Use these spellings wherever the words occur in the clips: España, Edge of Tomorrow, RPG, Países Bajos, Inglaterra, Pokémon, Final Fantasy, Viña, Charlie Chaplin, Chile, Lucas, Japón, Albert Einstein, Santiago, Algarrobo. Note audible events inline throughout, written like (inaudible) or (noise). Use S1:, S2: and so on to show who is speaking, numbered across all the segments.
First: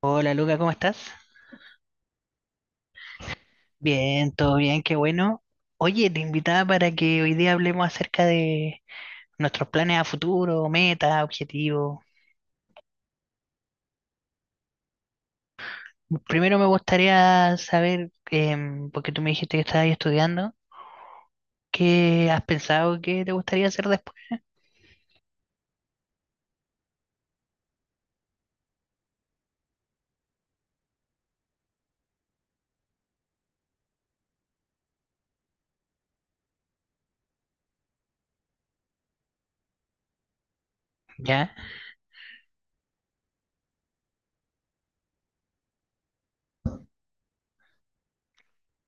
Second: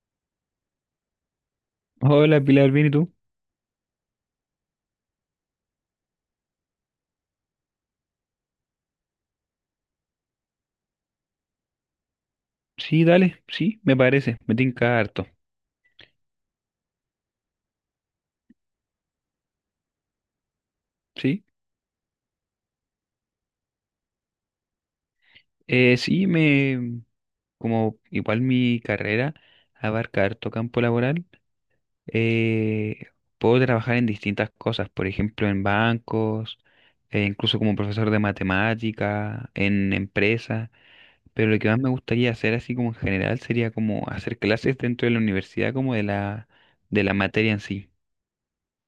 S1: Hola Luca, ¿cómo estás?
S2: Hola Pilar, ¿bien y tú?
S1: Bien, todo bien, qué bueno. Oye, te invitaba para que hoy día hablemos acerca de nuestros planes a futuro, metas, objetivos.
S2: Sí, dale, sí, me parece, me tinca harto,
S1: Primero me gustaría saber, porque tú me dijiste que estabas estudiando,
S2: sí.
S1: ¿qué has pensado que te gustaría hacer después?
S2: Eh, sí, me, como igual mi carrera abarca harto campo laboral, eh, puedo trabajar en distintas cosas, por ejemplo, en bancos, incluso como profesor de matemática, en empresas, pero
S1: ¿Ya?
S2: lo que más me gustaría hacer así como en general sería como hacer clases dentro de la universidad, de la materia en sí.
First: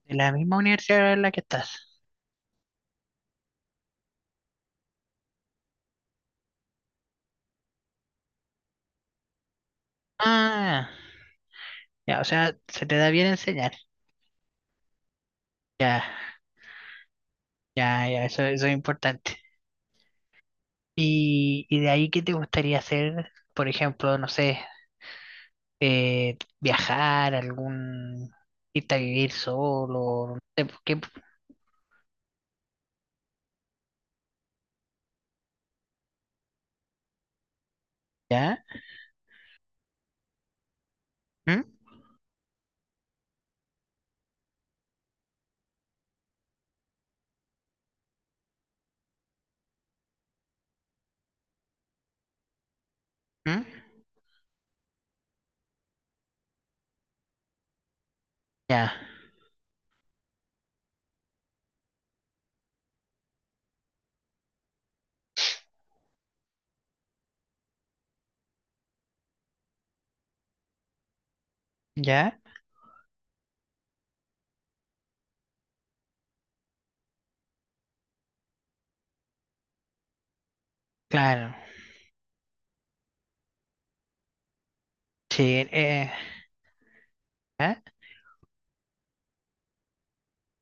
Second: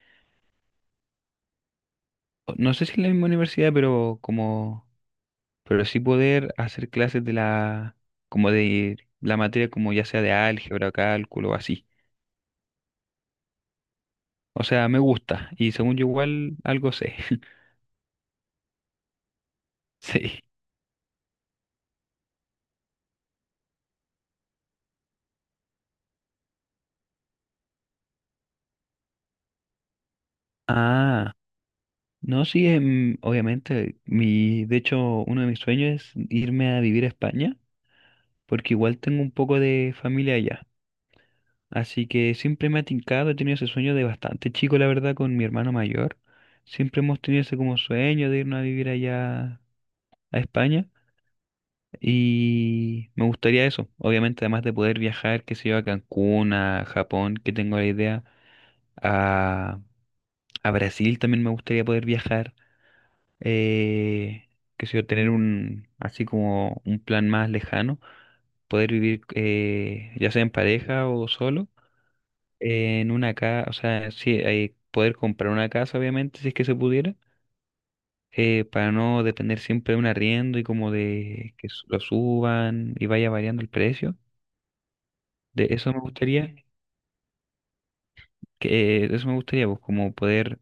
S1: ¿De la misma universidad en la que estás?
S2: No sé si en la misma universidad, pero sí poder hacer clases como de la materia como ya sea de
S1: Ah,
S2: álgebra, cálculo o así.
S1: ya, o sea, se te da bien enseñar.
S2: O sea, me gusta y según
S1: Ya,
S2: yo igual algo sé. (laughs)
S1: ya, ya, eso es importante.
S2: Sí.
S1: Y de ahí, ¿qué te gustaría hacer? Por ejemplo, no sé, viajar, algún irte a vivir solo, no sé, ¿por qué?
S2: Ah, no, sí, obviamente, de hecho, uno de mis sueños es irme a vivir a España,
S1: ¿Ya?
S2: porque igual tengo un poco de familia allá.
S1: ¿Mm?
S2: Así que siempre me ha tincado, he tenido ese sueño de bastante chico, la verdad, con mi hermano mayor. Siempre hemos tenido ese como sueño de irnos a vivir allá a España. Y me
S1: ¿Mm?
S2: gustaría eso, obviamente, además de poder viajar, que sé yo, a Cancún, a Japón, que tengo la idea,
S1: Ya,
S2: a, a Brasil también me gustaría poder viajar, eh, qué sé yo, así como un plan más lejano, poder vivir ya sea en pareja o solo,
S1: ya,
S2: en una casa, o sea, sí, poder comprar una casa, obviamente, si es que se pudiera, para no depender siempre de un arriendo y como
S1: claro.
S2: de que lo suban y vaya variando el precio. De
S1: Sí,
S2: eso me gustaría,
S1: ¿ya?
S2: que, de eso me gustaría, pues, como poder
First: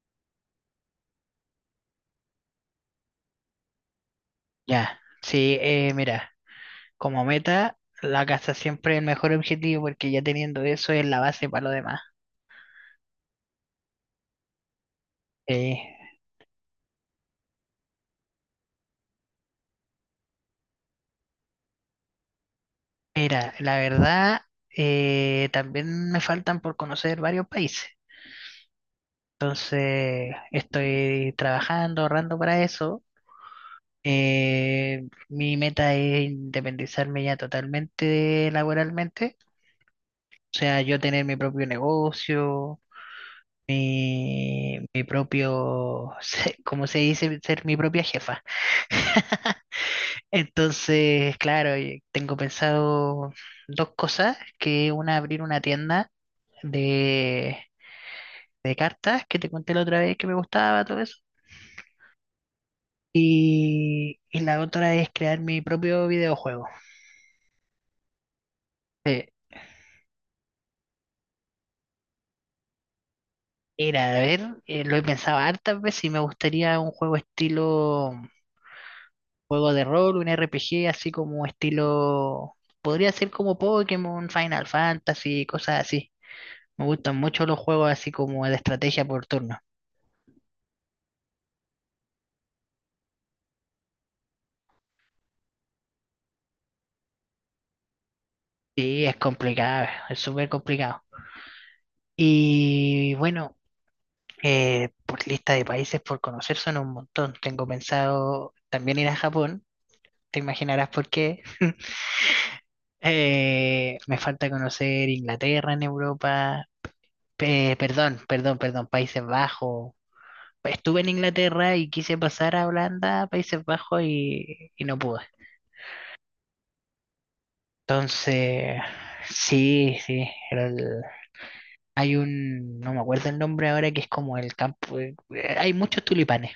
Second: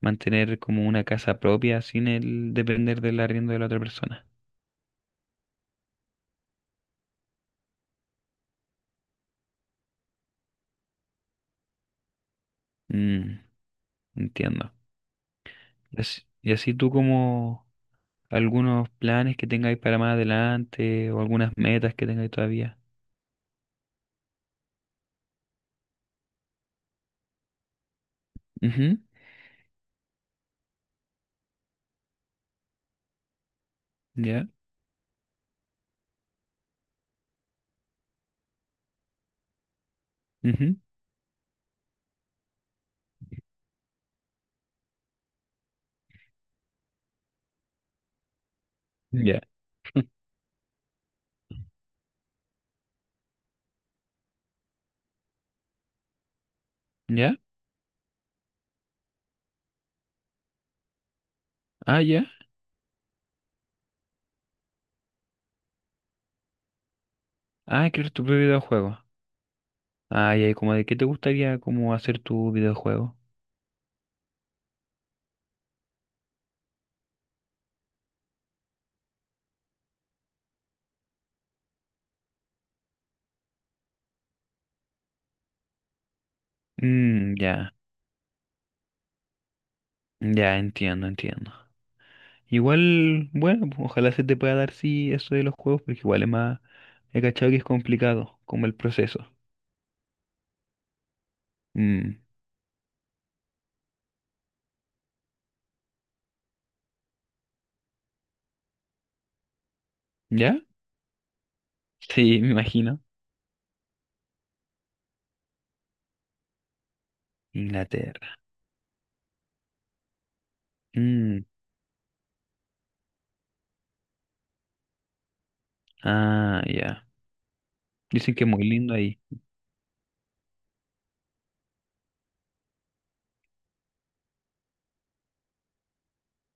S2: mantener como una casa propia sin el depender del arriendo de la otra persona.
S1: Ya. Sí, mira, como meta, la casa siempre es el mejor objetivo porque ya teniendo eso es la base para lo demás.
S2: Mm, entiendo.
S1: Eh,
S2: Y así tú como algunos planes que tengáis para más adelante o algunas metas que tengáis todavía.
S1: mira, la verdad, también me faltan por conocer varios países.
S2: Ujú.
S1: Entonces, estoy trabajando, ahorrando para eso.
S2: Ya,
S1: Mi meta es independizarme ya totalmente laboralmente, o
S2: ujú.
S1: sea, yo tener mi propio negocio, mi propio, (laughs) como se dice, ser mi propia jefa.
S2: Ya.
S1: (laughs)
S2: (laughs)
S1: Entonces, claro, y tengo pensado dos cosas, que una abrir una tienda
S2: ¿Ya?
S1: de, de cartas, que te conté la otra vez que me gustaba, todo eso,
S2: Ah, ya.
S1: y la otra es crear mi propio videojuego.
S2: Ah, quieres tu propio videojuego. Ah, ya. ¿Y como de qué te gustaría como hacer tu videojuego?
S1: Era, a ver, lo he pensado hartas veces y me gustaría un juego estilo juego de rol, un RPG, así como estilo. Podría ser como Pokémon, Final Fantasy, cosas así. Me gustan
S2: Mm,
S1: mucho los
S2: ya.
S1: juegos así como de estrategia por turno.
S2: Ya, entiendo, entiendo. Igual, bueno, pues, ojalá se te pueda dar sí eso de los juegos, porque igual es más, he cachado que es complicado, como el
S1: Sí, es
S2: proceso.
S1: complicado, es súper complicado.
S2: Mm.
S1: Y bueno, por lista de países por conocer son un montón. Tengo pensado también ir a Japón, te
S2: ¿Ya?
S1: imaginarás por qué. (laughs)
S2: Sí, me imagino.
S1: Me falta conocer Inglaterra en Europa. Perdón,
S2: Inglaterra.
S1: perdón, perdón, Países Bajos. Estuve en
S2: Mm,
S1: Inglaterra y quise pasar a Holanda, Países Bajos y no pude.
S2: ah, ya. Dicen que es muy
S1: Entonces,
S2: lindo ahí.
S1: sí, sí, hay un, no me acuerdo el nombre ahora, que es como el campo, hay muchos tulipanes,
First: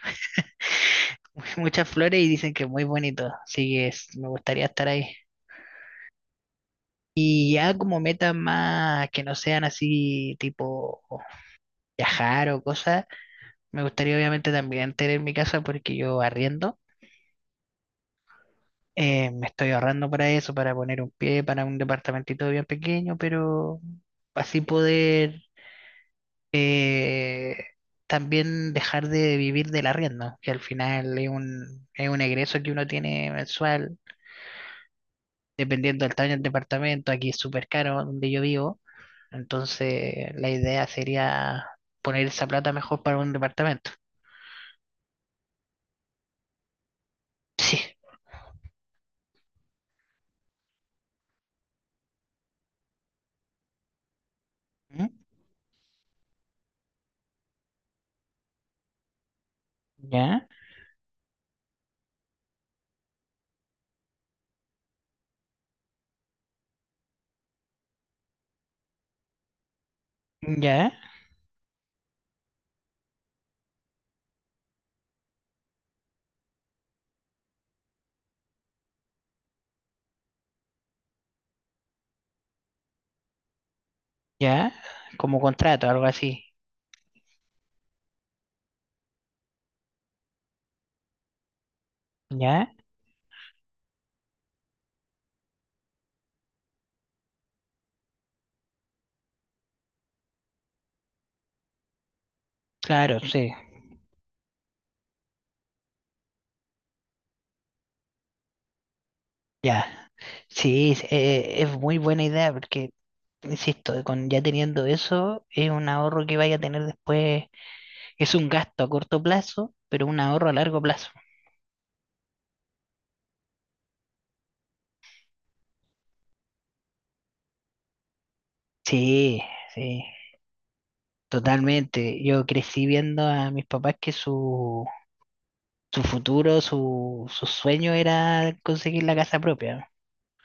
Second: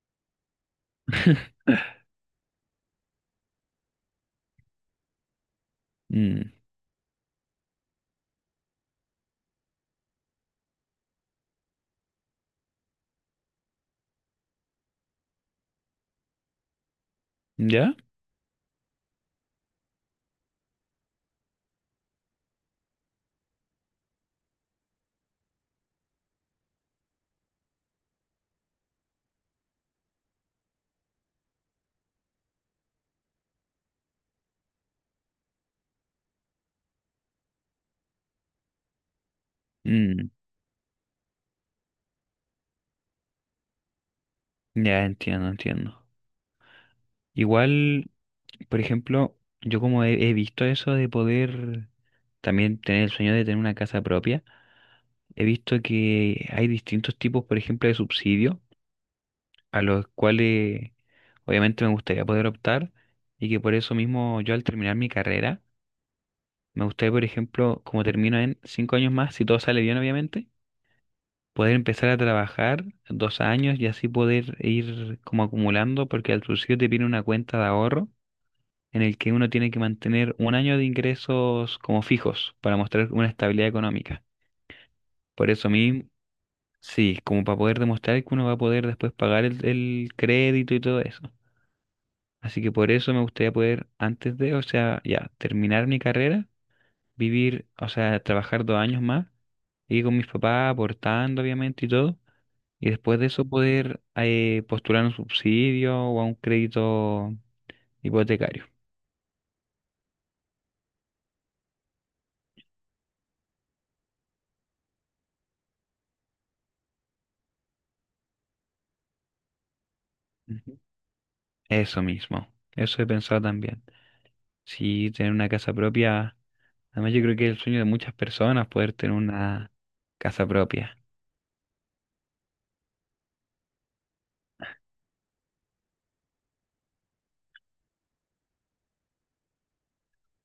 S1: (laughs)
S2: (laughs)
S1: muchas flores y dicen que es muy bonito, así que me gustaría estar ahí.
S2: Mm.
S1: Y ya como metas más que no sean así tipo viajar o cosas, me gustaría obviamente también tener mi casa porque yo arriendo.
S2: ¿Ya?
S1: Me estoy ahorrando para eso, para poner un pie para un departamentito bien pequeño, pero así poder también dejar de vivir de la rienda, que al final es un egreso que uno tiene mensual, dependiendo del tamaño del departamento, aquí es súper caro donde yo vivo, entonces
S2: Mm,
S1: la idea sería poner esa plata mejor para un departamento. (laughs)
S2: ya entiendo, entiendo.
S1: Sí.
S2: Igual, por ejemplo, he visto eso de poder también tener el sueño de tener una casa propia,
S1: ¿Mm?
S2: he visto que hay distintos tipos, por ejemplo, de subsidios a los
S1: Ya,
S2: cuales obviamente me gustaría poder optar y que por eso mismo yo al terminar mi carrera, me gustaría, por ejemplo, como termino en 5 años más, si todo sale bien obviamente,
S1: ya,
S2: poder empezar a trabajar 2 años y así poder ir como acumulando, porque al principio te viene una cuenta de ahorro en el que uno tiene que mantener 1 año de ingresos como fijos para mostrar una estabilidad económica.
S1: ya, como
S2: Por eso
S1: contrato, algo
S2: mismo,
S1: así.
S2: sí, como para poder demostrar que uno va a poder después pagar el crédito y todo eso. Así
S1: Ya,
S2: que por eso me gustaría poder, antes de, o sea, ya, terminar mi carrera, vivir, o sea, trabajar 2 años más, ir con mis papás, aportando obviamente y todo, y después
S1: claro,
S2: de eso
S1: sí.
S2: poder postular un subsidio o a un crédito hipotecario.
S1: Ya, sí, es muy buena idea porque, insisto, con ya teniendo eso, es un ahorro que vaya a tener después, es un gasto a corto plazo, pero un ahorro a
S2: Ujú.
S1: largo plazo.
S2: Eso mismo, eso he pensado también. Sí, tener una casa propia, además yo creo que es el sueño de muchas personas poder tener
S1: Sí,
S2: una
S1: sí,
S2: casa propia.
S1: totalmente. Yo crecí viendo a mis papás que su futuro, su sueño era conseguir la casa propia.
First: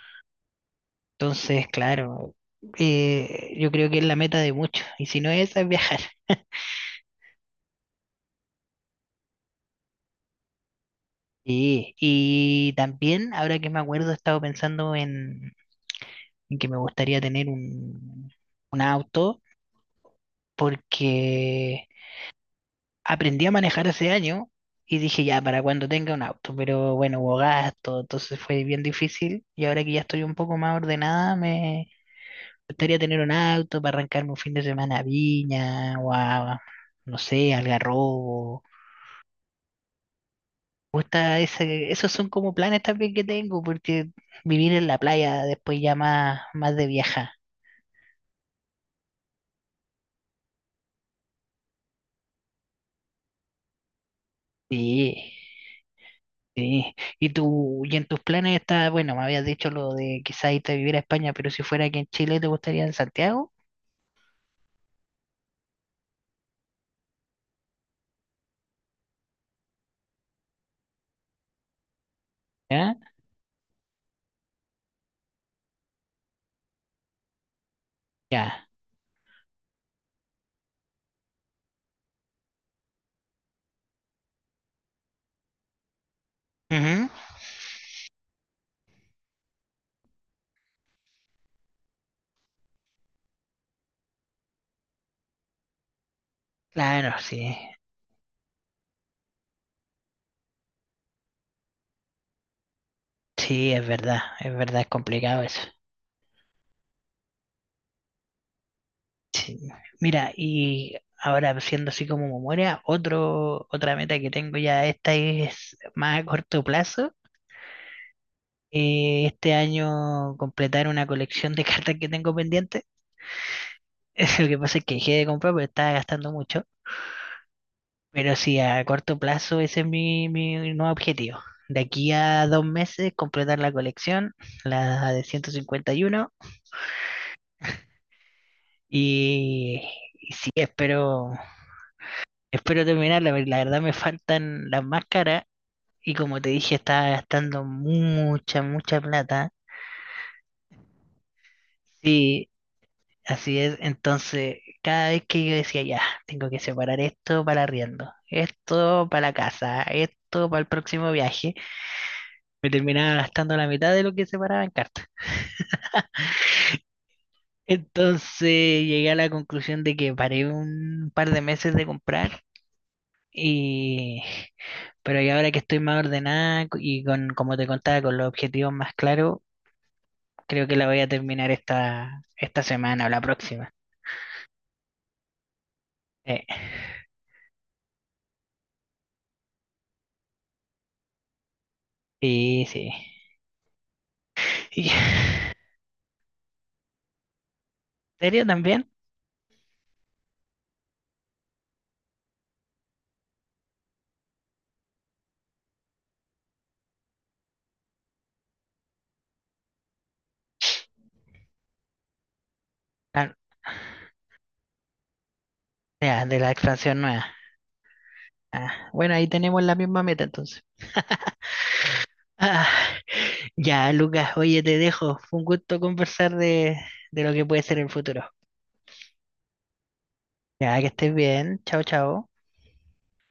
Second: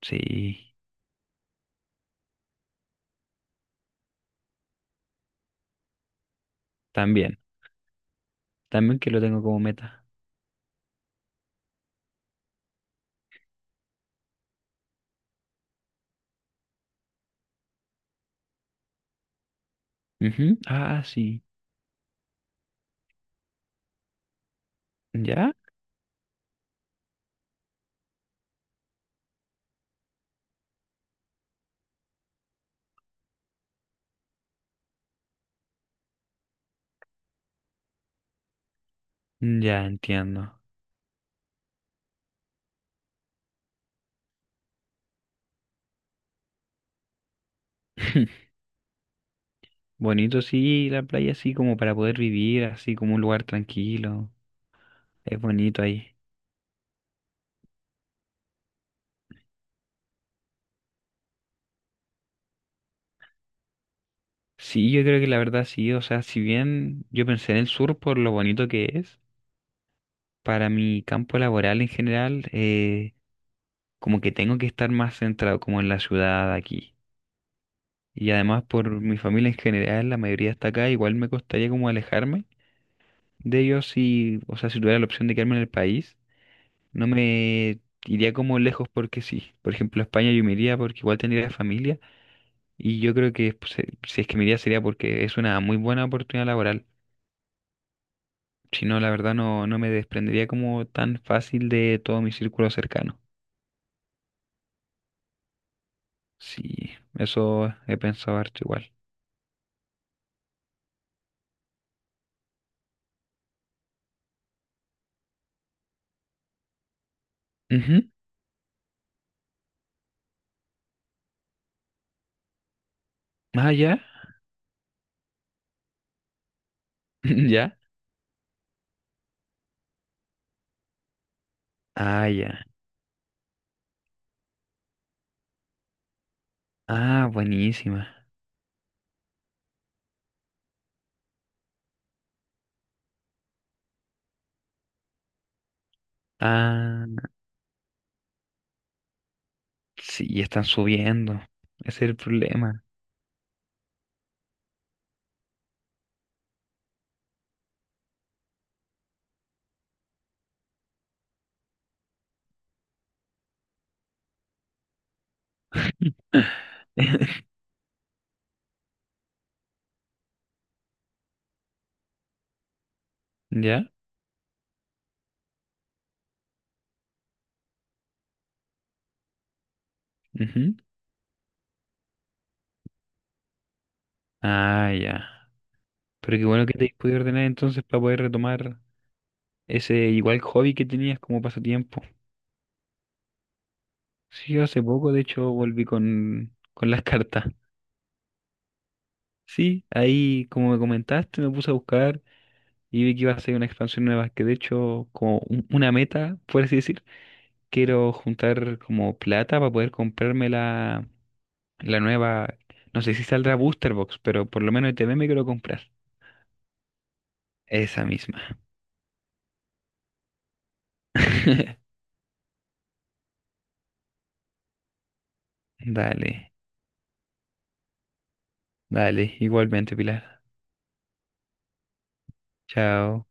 S2: Sí,
S1: Entonces, claro, yo creo que es la meta de muchos, y si no es esa, es viajar.
S2: también, también que lo tengo como meta.
S1: Sí, y también, ahora que me acuerdo, he estado pensando en que me gustaría tener un auto
S2: Ujú. Ah, sí,
S1: porque aprendí a manejar hace año y dije ya
S2: ¿ya?
S1: para cuando tenga un auto, pero bueno, hubo gasto, entonces fue bien difícil y ahora que ya estoy un poco más ordenada me gustaría tener un auto para arrancarme un fin de semana a Viña o a, no sé, Algarrobo.
S2: Mm, ya entiendo.
S1: Me gusta ese, esos son como planes también que tengo porque vivir en la playa después ya más, más de vieja.
S2: (laughs) Bonito, sí, la playa así como para poder vivir, así como un lugar tranquilo.
S1: Sí.
S2: Es bonito ahí.
S1: Sí, y tú, y en tus planes está, bueno, me habías dicho lo de quizás irte a vivir a España, pero si fuera aquí en Chile, ¿te gustaría en Santiago?
S2: Sí, yo creo que la verdad sí, o sea, si bien yo pensé en el sur por lo bonito que es, para mi campo laboral en general,
S1: ¿Ya?
S2: como que tengo que estar más centrado como en la ciudad aquí. Y además
S1: Ya.
S2: por mi familia en general, la mayoría está acá, igual me costaría como alejarme de ellos si, o sea, si tuviera la opción de quedarme en el país. No
S1: Ujú.
S2: me iría como lejos porque sí. Por ejemplo, a España yo me iría porque igual tendría familia y yo creo que pues, si es que me iría sería porque es una muy buena oportunidad laboral.
S1: Claro, sí,
S2: Si no, la verdad no, no me desprendería como tan fácil de todo mi círculo cercano.
S1: sí, es verdad, es verdad, es complicado eso.
S2: Sí, eso he pensado harto igual.
S1: Sí. Mira, y ahora siendo así como memoria, otro, otra meta que tengo ya, esta es más a corto plazo,
S2: Ujú.
S1: este año completar una colección de (laughs) cartas que tengo pendiente.
S2: Ah, ya.
S1: (laughs) Lo que pasa es que dejé de comprar, pero estaba gastando mucho.
S2: (laughs) Ya.
S1: Pero sí, a corto plazo ese es mi nuevo objetivo. De aquí
S2: Ah,
S1: a
S2: ya.
S1: dos meses completar la colección, la de 151.
S2: Ah, buenísima.
S1: Y, uno. Y sí, espero, espero terminarla, porque la verdad me faltan las máscaras. Y como te dije, estaba
S2: Ah,
S1: gastando mucha, mucha plata.
S2: sí, están subiendo. Ese es el
S1: Sí,
S2: problema.
S1: así es. Entonces, cada vez que yo decía, ya, tengo que separar esto para arriendo, esto para la casa, esto para el próximo viaje, me terminaba gastando la mitad de lo que separaba en cartas.
S2: (laughs)
S1: Entonces llegué a la conclusión de que paré un par de meses de comprar
S2: ¿Ya?
S1: y y ahora que estoy más ordenada y con como te contaba con los objetivos más claros, creo que
S2: Ujú.
S1: la voy a terminar esta semana o la próxima.
S2: Ah, ya. Pero
S1: Eh,
S2: qué bueno que te hayas podido ordenar entonces para poder retomar ese igual hobby que tenías como pasatiempo.
S1: sí, sí.
S2: Sí, yo hace
S1: (laughs)
S2: poco de hecho
S1: ¿En
S2: volví con las (laughs) cartas.
S1: serio también?
S2: Sí, ahí como me comentaste me puse a buscar y vi que iba a ser una expansión nueva, que de hecho como una meta, por así decir, quiero juntar como plata para poder comprarme la nueva, no sé si
S1: Ah,
S2: saldrá Booster Box, pero por lo menos ETB me quiero comprar.
S1: ya, de la expansión nueva.
S2: Esa misma.
S1: Ah, bueno, ahí tenemos la misma meta entonces.
S2: (laughs)
S1: Ah, ya, Lucas, oye, te dejo. Fue un gusto conversar
S2: Dale,
S1: de lo que puede ser el futuro.
S2: dale, igualmente Pilar.
S1: Ya, que estés bien. Chao, chao.
S2: Chao.